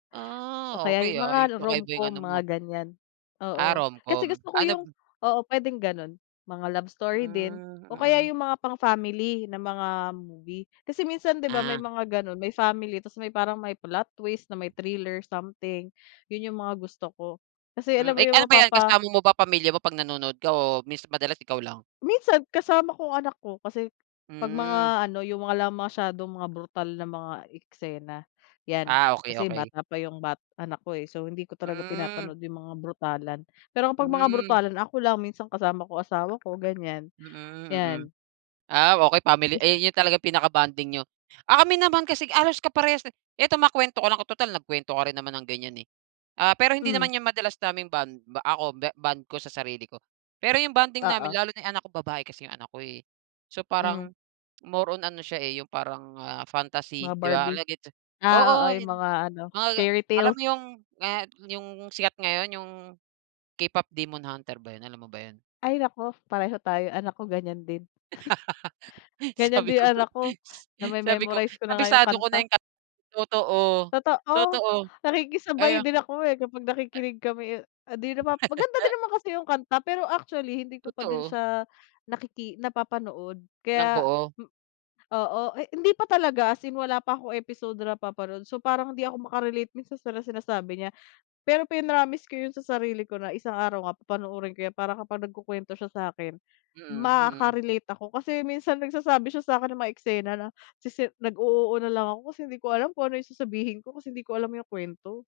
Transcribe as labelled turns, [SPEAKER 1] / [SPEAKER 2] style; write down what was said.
[SPEAKER 1] O
[SPEAKER 2] Ah,
[SPEAKER 1] kaya
[SPEAKER 2] okey,
[SPEAKER 1] yung
[SPEAKER 2] ah,
[SPEAKER 1] mga
[SPEAKER 2] kakaiba yung
[SPEAKER 1] romcom
[SPEAKER 2] ano
[SPEAKER 1] mga
[SPEAKER 2] mo.
[SPEAKER 1] ganyan,
[SPEAKER 2] Ah,
[SPEAKER 1] oo. Kasi
[SPEAKER 2] romcom.
[SPEAKER 1] gusto ko
[SPEAKER 2] Ano
[SPEAKER 1] yung oo, pwedeng ganon, mga love story din
[SPEAKER 2] Hmm,
[SPEAKER 1] o kaya
[SPEAKER 2] mm.
[SPEAKER 1] yung mga pang-family na mga movie. Kasi minsan 'di ba, may
[SPEAKER 2] Ah.
[SPEAKER 1] mga ganon, may family tas may parang may plot twist na may thriller something, yun yung mga gusto ko, kasi alam
[SPEAKER 2] Hmm, eh,
[SPEAKER 1] mo yung
[SPEAKER 2] ano ba yan
[SPEAKER 1] mapapa
[SPEAKER 2] kasama mo ba pamilya mo 'pag nanonood ka o mins madalas ikaw lang?
[SPEAKER 1] Minsan kasama ko ang anak ko, kasi 'pag
[SPEAKER 2] Hmm.
[SPEAKER 1] mga ano yung mga la masyadong mga brutal na mga eksena yan,
[SPEAKER 2] Ah, okey,
[SPEAKER 1] kasi
[SPEAKER 2] okey.
[SPEAKER 1] bata pa yung bat anak ko, eh, so hindi ko talaga
[SPEAKER 2] Hmm.
[SPEAKER 1] pinapanood yung mga brutalan, pero kapag mga
[SPEAKER 2] Hmm.
[SPEAKER 1] brutalan ako lang, minsan kasama ko asawa ko ganyan,
[SPEAKER 2] Mm, mm.
[SPEAKER 1] yan.
[SPEAKER 2] Ah, okey, family, eh, yun talaga pinaka-bonding niyo. Ah, kami naman kasi halos kaparehas, eh. Ito makwento ko lang total nagkwento ka rin naman ng ganyan, eh. Ah, pero hindi
[SPEAKER 1] Hmm.
[SPEAKER 2] naman yan madalas naming bond ako ba bond ko sa sarili ko, pero yung bonding namin
[SPEAKER 1] Oo.
[SPEAKER 2] lalo na yung anak ko, babae kasi yung anak ko, eh. So
[SPEAKER 1] Hmm.
[SPEAKER 2] parang more on ano siya, eh, yung parang, ah,
[SPEAKER 1] Mga
[SPEAKER 2] fantasy, 'di ba,
[SPEAKER 1] Barbie,
[SPEAKER 2] alleged,
[SPEAKER 1] ah, oo,
[SPEAKER 2] oo,
[SPEAKER 1] yung
[SPEAKER 2] yun,
[SPEAKER 1] mga ano,
[SPEAKER 2] mga ga
[SPEAKER 1] fairy
[SPEAKER 2] alam
[SPEAKER 1] tales.
[SPEAKER 2] mo yung, ah, yung sikat ngayon, yung K-pop Demon Hunter ba yun, alam mo ba yun?
[SPEAKER 1] Ay naku, pareho tayo, anak ko ganyan din. Ganyan
[SPEAKER 2] Sabi
[SPEAKER 1] di
[SPEAKER 2] ko nga,
[SPEAKER 1] anak ko
[SPEAKER 2] sabi ko,
[SPEAKER 1] name-memorize ko na nga yung
[SPEAKER 2] kabisado ko na
[SPEAKER 1] kanta.
[SPEAKER 2] yung kanta. Totoo,
[SPEAKER 1] Totoo,
[SPEAKER 2] totoo,
[SPEAKER 1] nakikisabay
[SPEAKER 2] kaya
[SPEAKER 1] din ako, eh, kapag nakikinig kami, ah, di naman maganda din naman kasi yung kanta pero actually hindi ko pa din
[SPEAKER 2] Totoo.
[SPEAKER 1] siya nakiki napapanood
[SPEAKER 2] Ng
[SPEAKER 1] kaya,
[SPEAKER 2] buo?
[SPEAKER 1] m oo, eh, hindi pa talaga as in wala pa ako episode na napapanood, so parang hindi ako maka-relate minsan sa sinasabi niya. Pero pinromise ko yun sa sarili ko na isang araw nga papanoorin ko yan, para kapag nagkukwento siya sa akin,
[SPEAKER 2] Mm, mm.
[SPEAKER 1] maka-relate ako kasi minsan nagsasabi siya sa akin ng mga eksena na sisi nag-o-oo na lang ako kasi hindi ko alam kung ano yung sasabihin ko kasi hindi ko alam yung kwento.